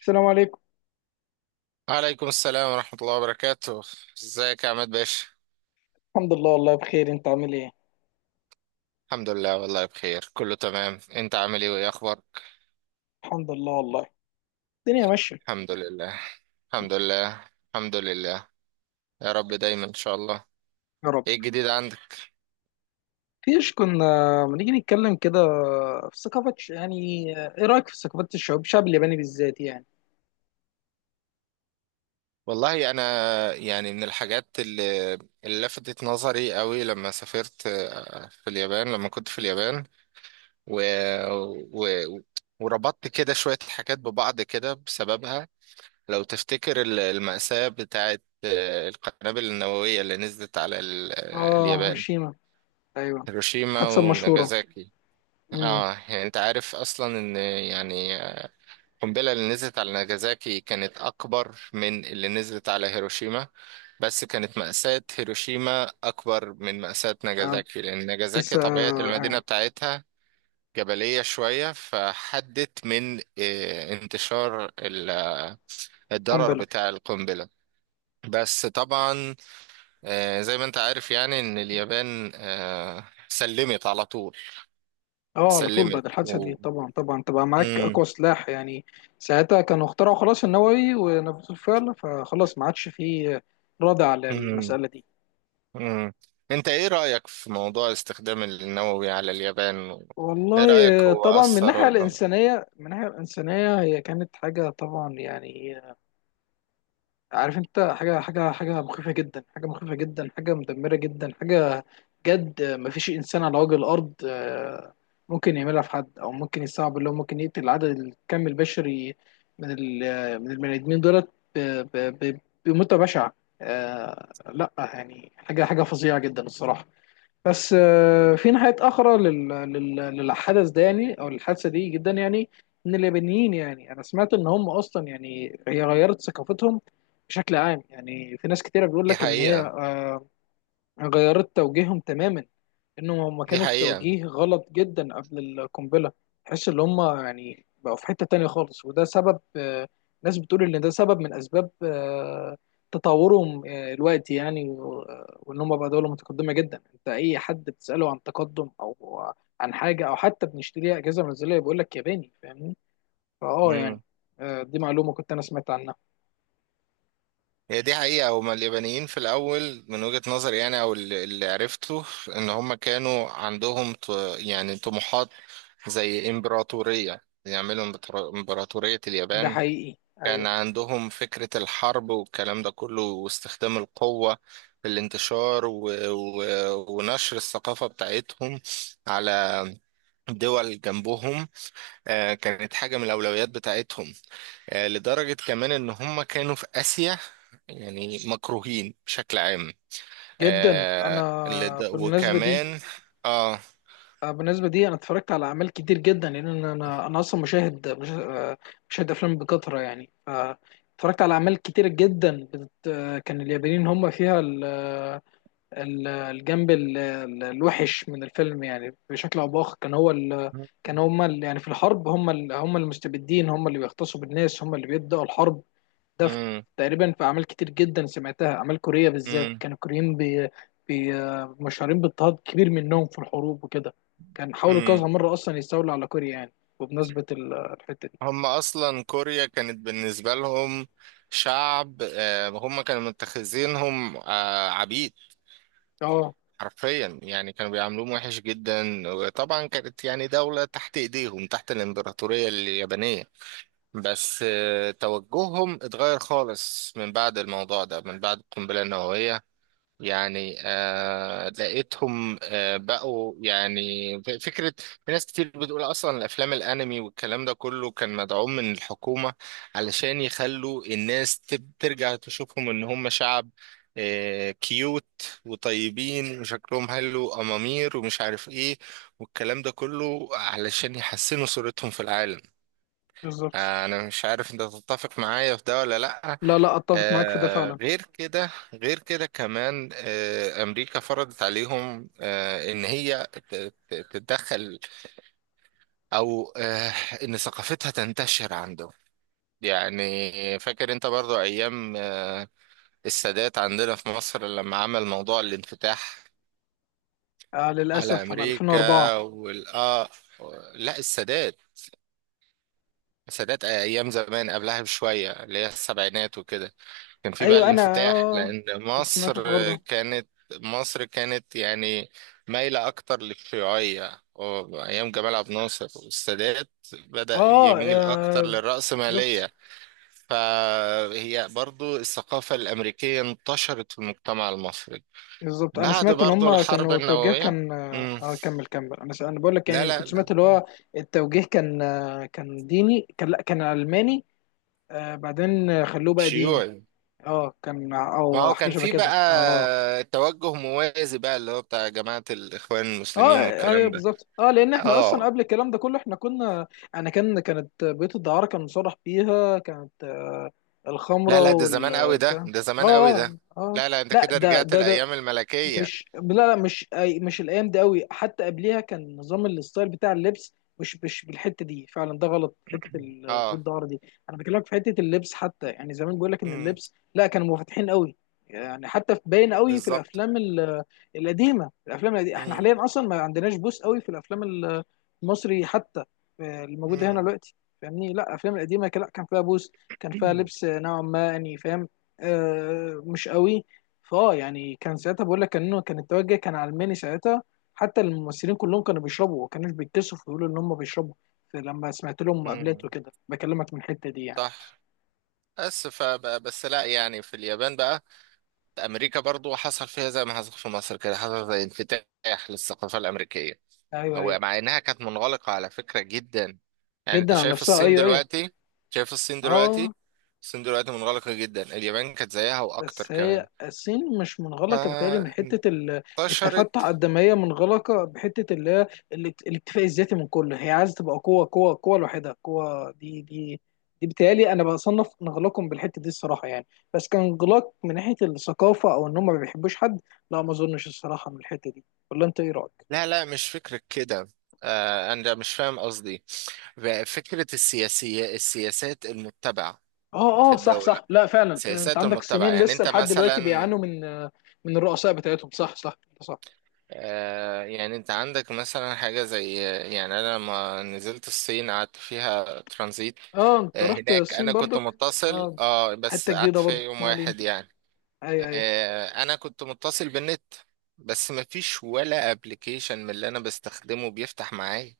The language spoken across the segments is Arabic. السلام عليكم. عليكم السلام ورحمة الله وبركاته. ازيك يا عماد باشا؟ الحمد لله، والله بخير. انت عامل ايه؟ الحمد لله والله بخير، كله تمام. انت عامل ايه وايه اخبارك؟ الحمد لله والله. الدنيا ماشيه. الحمد لله، الحمد لله، الحمد لله. يا رب دايما ان شاء الله. يا رب. ايه الجديد عندك؟ فيش كنا، ما نيجي نتكلم كده في ثقافه يعني. ايه رايك في ثقافات الشعوب، الشعب الياباني بالذات يعني؟ والله انا يعني من الحاجات اللي لفتت نظري قوي لما سافرت في اليابان، لما كنت في اليابان و... و... وربطت كده شوية حاجات ببعض كده بسببها. لو تفتكر المأساة بتاعت القنابل النووية اللي نزلت على اه، اليابان، هيروشيما. ايوه، هيروشيما الحادثه المشهوره. وناجازاكي. امم. اه يعني انت عارف اصلا ان، يعني، القنبلة اللي نزلت على ناجازاكي كانت اكبر من اللي نزلت على هيروشيما، بس كانت مأساة هيروشيما اكبر من مأساة آه. ناجازاكي لان ناجازاكي لسه طبيعة آه. المدينة آه. بتاعتها جبلية شوية، فحدت من انتشار الضرر قنبله. بتاع القنبلة. بس طبعا زي ما انت عارف يعني ان اليابان سلمت على طول. اه، على طول. سلمت بعد الحادثه دي طبعا طبعا تبقى معاك اقوى مم. سلاح يعني. ساعتها كانوا اخترعوا خلاص النووي ونفذوه الفعل، فخلاص ما عادش فيه رادع مم. للمساله دي. مم. انت ايه رأيك في موضوع استخدام النووي على اليابان ايه والله. رأيك، هو طبعا، من أثر الناحيه ولا؟ الانسانيه من الناحيه الانسانيه هي كانت حاجه طبعا يعني. عارف انت، حاجه حاجه حاجه مخيفه جدا، حاجه مخيفه جدا، حاجه مدمره جدا، حاجه جد، مفيش انسان على وجه الارض ممكن يعملها في حد، او ممكن يستوعب اللي هو ممكن يقتل العدد الكم البشري من البني ادمين دولت ب- ب- ب- بموتة بشعه. لا يعني، حاجه حاجه فظيعه جدا الصراحه. بس في ناحية أخرى للحدث ده يعني، أو الحادثة دي، جدا يعني، إن اليابانيين يعني، أنا سمعت إن هم أصلا يعني هي غيرت ثقافتهم بشكل عام يعني. في ناس كتيرة بيقول دي لك إن هي حقيقة، غيرت توجيههم تماما. انهم هم دي كانوا في حقيقة. توجيه غلط جدا قبل القنبله. تحس ان هم يعني بقوا في حته تانية خالص، وده سبب ناس بتقول ان ده سبب من اسباب تطورهم الوقت يعني وان هم بقى دوله متقدمه جدا. انت اي حد بتساله عن تقدم، او عن حاجه، او حتى بنشتريها اجهزه منزليه، بيقول لك ياباني. فاهمني؟ فاه يعني. مم. دي معلومه كنت انا سمعت عنها. هي دي حقيقة، هما اليابانيين في الأول من وجهة نظري يعني، أو اللي عرفته، إن هما كانوا عندهم يعني طموحات، زي إمبراطورية، يعملوا إمبراطورية ده اليابان. حقيقي، كان ايوه. عندهم فكرة الحرب والكلام ده كله واستخدام القوة في الانتشار ونشر الثقافة بتاعتهم على دول جنبهم. كانت حاجة من الأولويات بتاعتهم، لدرجة كمان إن هم كانوا في آسيا يعني مكروهين بشكل عام. جدا. انا آه، لد... بالمناسبه دي، وكمان آه بالنسبة دي، أنا اتفرجت على أعمال كتير جدا، لأن أنا أصلا مشاهد مشاهد أفلام بكثرة يعني. اتفرجت على أعمال كتير جدا كان اليابانيين هم فيها الجنب الوحش من الفيلم، يعني بشكل أو بآخر كان هو كان هم يعني في الحرب هم هم المستبدين، هم اللي بيغتصبوا الناس، هم اللي بيبدأوا الحرب. ده في مم. تقريبا، في اعمال كتير جدا سمعتها، اعمال كوريه بالذات. مم. كان الكوريين بي بي مشهورين باضطهاد كبير منهم في الحروب وكده. كان حاولوا كذا مم. مره اصلا يستولوا على كوريا يعني. وبمناسبه الحته دي. هم اصلا كوريا كانت بالنسبه لهم شعب، هم كانوا متخذينهم عبيد اه. حرفيا. يعني كانوا بيعاملوهم وحش جدا، وطبعا كانت يعني دوله تحت ايديهم، تحت الامبراطوريه اليابانيه. بس توجههم اتغير خالص من بعد الموضوع ده، من بعد القنبله النوويه. يعني لقيتهم بقوا يعني فكرة، في ناس كتير بتقول أصلا الأفلام الأنمي والكلام ده كله كان مدعوم من الحكومة علشان يخلوا الناس ترجع تشوفهم إن هم شعب كيوت وطيبين وشكلهم حلو وأمامير ومش عارف إيه، والكلام ده كله علشان يحسنوا صورتهم في العالم. بالظبط. انا مش عارف انت تتفق معايا في ده ولا لا. لا لا، اتفق معاك في ده فعلا. غير كده، غير كده كمان، امريكا فرضت عليهم ان هي تتدخل، او ان ثقافتها تنتشر عندهم. يعني فاكر انت برضو ايام السادات، عندنا في مصر لما عمل موضوع الانفتاح على للاسف، انا 2004. امريكا والاه. لا، السادات، سادات ايام زمان قبلها بشويه، اللي هي السبعينات وكده كان في بقى ايوه، انا الانفتاح، لان كنت سمعت الحوار مصر ده. كانت مصر كانت يعني مايله اكتر للشيوعيه، وايام جمال عبد الناصر والسادات اه، بدأ يميل اكتر بالظبط، للرأسماليه، فهي برضو الثقافه الامريكيه انتشرت في المجتمع المصري بالظبط. انا بعد سمعت ان برضو هم الحرب كانوا التوجيه النوويه. كان، امم. اه، كمل كمل. انا انا بقول لك لا، يعني، لا، كنت سمعت لا، اللي هو التوجيه كان، كان ديني، كان، لا كان علماني، بعدين خلوه بقى ديني. شيوعي. اه، كان، ما او هو حاجه كان شبه في كده. اه. اه، بقى توجه موازي بقى اللي هو بتاع جماعة الإخوان اه، المسلمين ايوه، والكلام ده. بالظبط. اه، لان احنا اصلا اه، قبل الكلام ده كله احنا كنا، انا كانت بيوت الدعاره كان مصرح بيها، كانت لا، الخمره لا، ده زمان قوي ده والبتاع. ده زمان قوي اه، اه، ده. اه. لا، لا، انت لا، كده ده رجعت ده ده الأيام الملكية. مش، لا لا، مش مش الايام دي قوي، حتى قبليها كان نظام الستايل بتاع اللبس مش بالحته دي فعلا، ده غلط حته اه. بالظهر دي. انا بكلمك في حته اللبس حتى، يعني زمان بيقول لك ان امم. اللبس، لا كانوا منفتحين قوي، يعني حتى في باين قوي في بالظبط. الافلام القديمه، الافلام القديمه. احنا امم. حاليا اصلا ما عندناش بوس قوي في الافلام المصري حتى، الموجوده هنا امم. دلوقتي. فاهمني؟ لا الافلام القديمه لا، كان فيها بوس، كان فيها لبس نوعا ما يعني. فاهم؟ مش قوي. فاه يعني، كان ساعتها بقول لك انه كان التوجه كان علماني ساعتها. حتى الممثلين كلهم كانوا بيشربوا، وما كانوش بيتكسفوا يقولوا ان هم بيشربوا. لما سمعت لهم مقابلات امم. وكده، بكلمك من الحته دي يعني. بس. صح. بس فبقى بس، لا، يعني في اليابان بقى أمريكا برضو حصل فيها زي ما حصل في مصر كده، حصل زي انفتاح للثقافة الأمريكية، ايوه، ايوه. ومع انها كانت منغلقة على فكرة جدا. يعني انت جدا عن شايف نفسها، الصين ايوه، ايوه. دلوقتي، شايف الصين دلوقتي، اه. الصين دلوقتي منغلقة جدا. اليابان كانت زيها واكتر بس هي كمان الصين مش منغلقة بتهيألي من فانتشرت. حتة التفتح قد ما هي منغلقة بحتة اللي هي الاكتفاء الذاتي من كله، هي عايزة تبقى قوة قوة قوة لوحدها. قوة دي بتهيألي أنا بصنف انغلاقهم بالحتة دي الصراحة يعني. بس كان انغلاق من ناحية الثقافة، أو إن هم ما بيحبوش حد؟ لا، ما أظنش الصراحة من الحتة دي. ولا أنت إيه رأيك؟ لا، لا، مش فكرة كده، انا مش فاهم قصدي. فكرة السياسات المتبعة اه، في اه، صح، الدولة، صح. لا فعلا، انت سياسات عندك المتبعة. الصينيين يعني لسه انت لحد دلوقتي مثلا، بيعانوا من، من الرؤساء بتاعتهم. صح، صح. صح. يعني انت عندك مثلا حاجة زي، يعني انا لما نزلت الصين قعدت فيها ترانزيت. اه، انت رحت هناك الصين انا كنت برضك؟ متصل، اه. بس حته قعدت جديده فيها برضك، يوم ما علينا. واحد يعني. ايوه، ايوه. انا كنت متصل بالنت بس مفيش ولا ابلكيشن من اللي انا بستخدمه بيفتح معايا.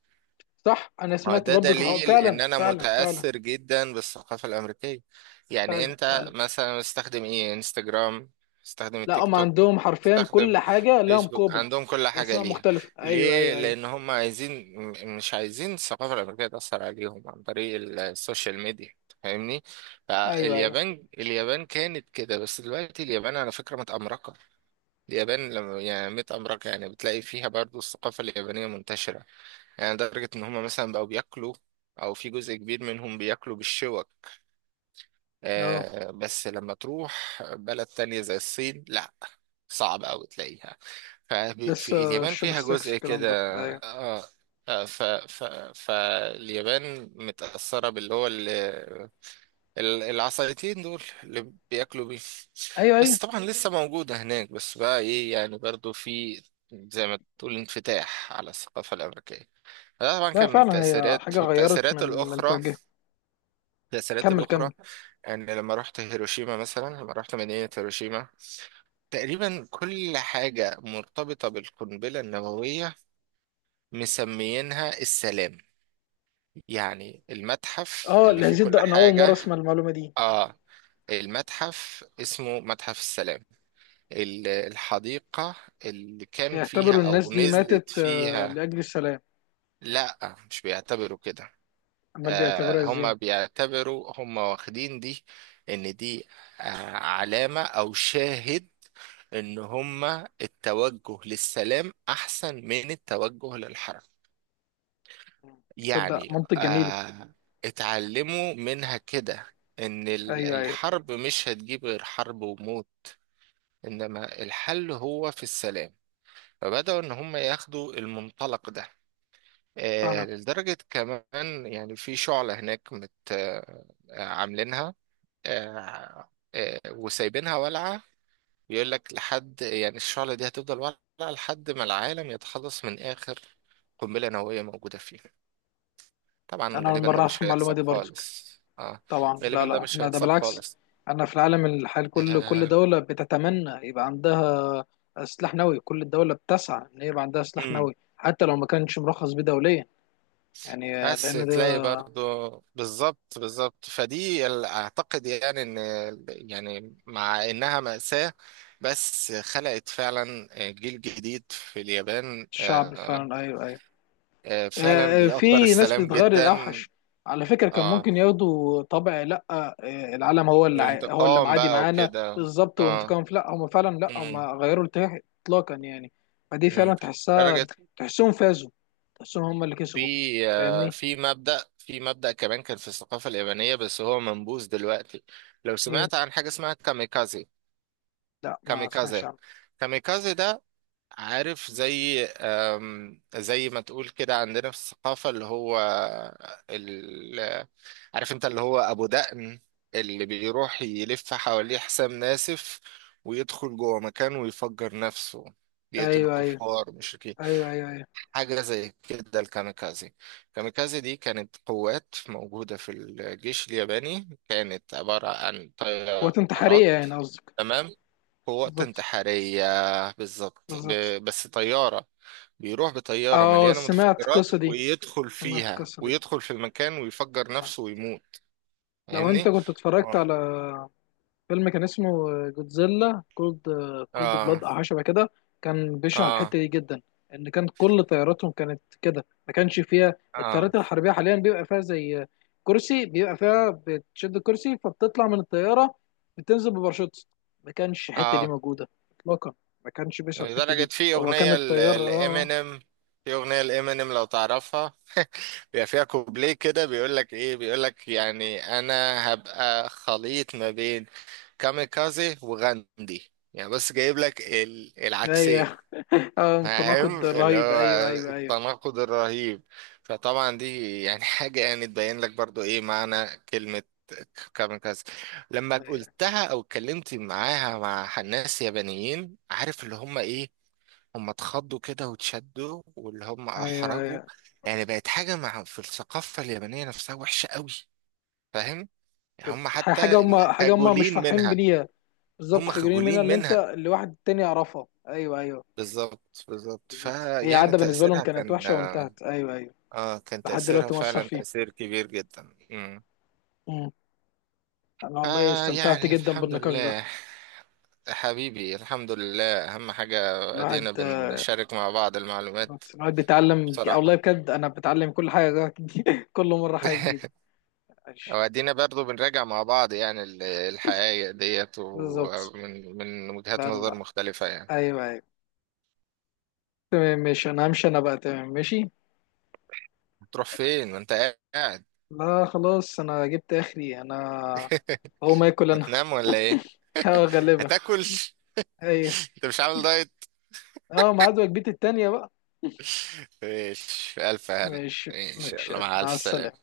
صح، انا هو سمعت ده برضك الحوار. دليل ان فعلا، انا فعلا، فعلا. متأثر جدا بالثقافة الامريكية. يعني فعلا، انت فعلا. مثلا مستخدم ايه؟ انستجرام، مستخدم لا، التيك هم توك، عندهم حرفيا كل مستخدم حاجه لها فيسبوك. مقابل عندهم كل حاجة باسماء ليها. مختلفه، ايوه، ليه؟ ايوه، ايوه. لان هم عايزين، مش عايزين الثقافة الامريكية تأثر عليهم عن طريق السوشيال ميديا، فاهمني؟ ايوه، ايوه، فاليابان كانت كده، بس دلوقتي اليابان على فكرة متأمركة. اليابان لما يعني متأمركة يعني بتلاقي فيها برضو الثقافة اليابانية منتشرة، يعني لدرجة إن هما مثلا بقوا بياكلوا، أو في جزء كبير منهم، بياكلوا بالشوك. اه. بس لما تروح بلد تانية زي الصين، لأ، صعب أوي تلاقيها. ففي لسه اليابان الشوب فيها ستاكس جزء الكلام كده. ده، ايوه. آه آه، ف ف فاليابان متأثرة باللي هو العصايتين دول اللي بياكلوا بيه، ايوه، ايوه. بس طبعا لسه موجودة هناك. بس بقى إيه يعني، برضو في زي ما تقول انفتاح على الثقافة الأمريكية، ده طبعا لا كان من فعلا، هي تأثيرات حاجه غيرت والتأثيرات من الأخرى، توجيه. التأثيرات كمل الأخرى كمل. يعني لما رحت هيروشيما مثلا، لما رحت مدينة هيروشيما، تقريبا كل حاجة مرتبطة بالقنبلة النووية، مسميينها السلام. يعني المتحف اه، اللي فيه الهزيد كل ده انا اول مره حاجة، اسمع المعلومه دي. آه المتحف اسمه متحف السلام، الحديقة اللي كان فيها بيعتبروا الناس أو دي نزلت ماتت فيها. لاجل السلام؟ لا، مش بيعتبروا كده. امال بيعتبروها ازاي؟ هم بيعتبروا، هم واخدين دي، ان دي آه، علامة او شاهد، ان هم التوجه للسلام احسن من التوجه للحرب. تصدق، يعني منطق جميل. آه، اتعلموا منها كده ان ايوه، ايوه. الحرب مش هتجيب غير حرب وموت، انما الحل هو في السلام. فبدأوا ان هم ياخدوا المنطلق ده. فعلا. لدرجة كمان يعني في شعلة هناك مت آه، عاملينها، آه، وسايبينها والعة. بيقول لك لحد يعني، الشعلة دي هتفضل والعة لحد ما العالم يتخلص من آخر قنبلة نووية موجودة فيه. طبعا انا اول غالبا مره ده اعرف مش المعلومه هيحصل دي برضك. خالص. اه طبعا، لا غالبا ده لا، مش احنا ده هيحصل بالعكس. خالص. انا في العالم الحالي، كل آه. دوله بتتمنى يبقى عندها سلاح نووي. كل الدوله بتسعى ان يبقى عندها سلاح مم. نووي، حتى لو ما كانش مرخص بيه دوليا. يعني بس لان تلاقي ده برضو، بالظبط، بالظبط. فدي اعتقد يعني ان، يعني مع انها مأساة، بس خلقت فعلا جيل جديد في اليابان. الشعب فعلا. ايوه، ايوه. فعلا بيأثر في ناس السلام بتغير جدا. الاوحش. على فكره كان اه، ممكن ياخدوا طبع، لا العالم هو اللي الانتقام معادي بقى معانا وكده. بالظبط، اه. وانتقام. لا هم فعلا، لا هم امم. غيروا الاتجاه اطلاقا يعني. فدي فعلا امم. تحسها. درجة تحسهم فازوا. تحسهم هم اللي كسبوا. في، فاهمني؟ في مبدأ كمان كان في الثقافة اليابانية بس هو منبوذ دلوقتي. لو ايه؟ سمعت عن حاجة اسمها كاميكازي. لا، ما سمعتش كاميكازي عنه. كاميكازي ده، عارف، زي زي ما تقول كده عندنا في الثقافة، اللي هو ال... عارف انت اللي هو أبو دقن، اللي بيروح يلف حواليه حسام ناسف ويدخل جوه مكان ويفجر نفسه، بيقتل ايوه، ايوه، الكفار مشركين. ايوه. ايوه، ايوه. حاجة زي كده الكاميكازي. الكاميكازي دي كانت قوات موجودة في الجيش الياباني، كانت عبارة عن قوات انتحاريه طيارات. يعني قصدك؟ تمام، قوات بالظبط، انتحارية، بالظبط، بالظبط. بس طيارة، بيروح بطيارة اه، مليانة سمعت متفجرات القصه دي، ويدخل سمعت فيها القصه دي. ويدخل في المكان ويفجر نفسه ويموت، لو انت فاهمني؟ كنت اتفرجت اه. على فيلم كان اسمه جودزيلا كولد، كولد اه. بلاد او حاجه شبه كده، كان بيشرح اه. الحته دي جدا. ان كان كل طياراتهم كانت كده، ما كانش فيها، اه. الطيارات الحربيه حاليا بيبقى فيها زي كرسي، بيبقى فيها بتشد الكرسي فبتطلع من الطياره، بتنزل بباراشوت. ما كانش الحته دي اه. موجوده اطلاقا. ما كانش بيشرح الحته لدرجة دي، في هو كان أغنية الطيار، اه. لإمينيم، في أغنية لإمينيم، لو تعرفها بيبقى فيها كوبليه كده بيقول لك إيه، بيقول لك يعني أنا هبقى خليط ما بين كاميكازي وغاندي، يعني بس جايب لك العكسين، ايوه تناقض فاهم اللي رهيب. هو ايوه، ايوه، ايوه. التناقض الرهيب؟ فطبعا دي يعني حاجة يعني تبين لك برضو ايه معنى كلمة كاميكازي. لما ايوه، قلتها او اتكلمت معاها مع ناس يابانيين، عارف اللي هم ايه؟ هم اتخضوا كده واتشدوا، واللي هم ايوه، احرجوا. أيوة. يعني بقت حاجة مع في الثقافة اليابانية نفسها وحشة قوي، فاهم؟ كانت هم حاجه حتى هم حاجه هم مش خجولين فرحين منها، بيها. بالظبط، هم خجولين منها، خجولين منها، اللي واحد تاني يعرفها. ايوه، ايوه. بالظبط، بالظبط. بالظبط، هي فيعني عاده بالنسبه لهم تأثيرها كانت كان، وحشه وانتهت. ايوه، ايوه. اه، كان لحد تأثيرها دلوقتي مؤثر فعلا فيه. تأثير كبير جدا. امم. امم. انا والله استمتعت يعني جدا الحمد بالنقاش ده. لله، حبيبي، الحمد لله، أهم حاجة الواحد أدينا بنشارك مع بعض المعلومات، بالظبط. الواحد بيتعلم والله بصراحة بجد، انا بتعلم كل حاجه كل مره حاجه جديده. ماشي. وأدينا برضو بنراجع مع بعض يعني الحقائق ديت، بالظبط. ومن وجهات لا لا نظر لا. مختلفة يعني. ايوه، ايوه. تمام ماشي. انا همشي انا بقى. تمام ماشي. هتروح فين ما أنت قاعد؟ لا خلاص، انا جبت اخري انا. هو ما ياكل انا هتنام ولا إيه؟ اه، غالبا. هتاكل ايوه. أنت مش عامل دايت؟ اه، ميعاد وجبتي التانيه بقى. ماشي، في ألف هنا ماشي. إن شاء ماشي، الله، مع ألف مع السلامة. سلامة.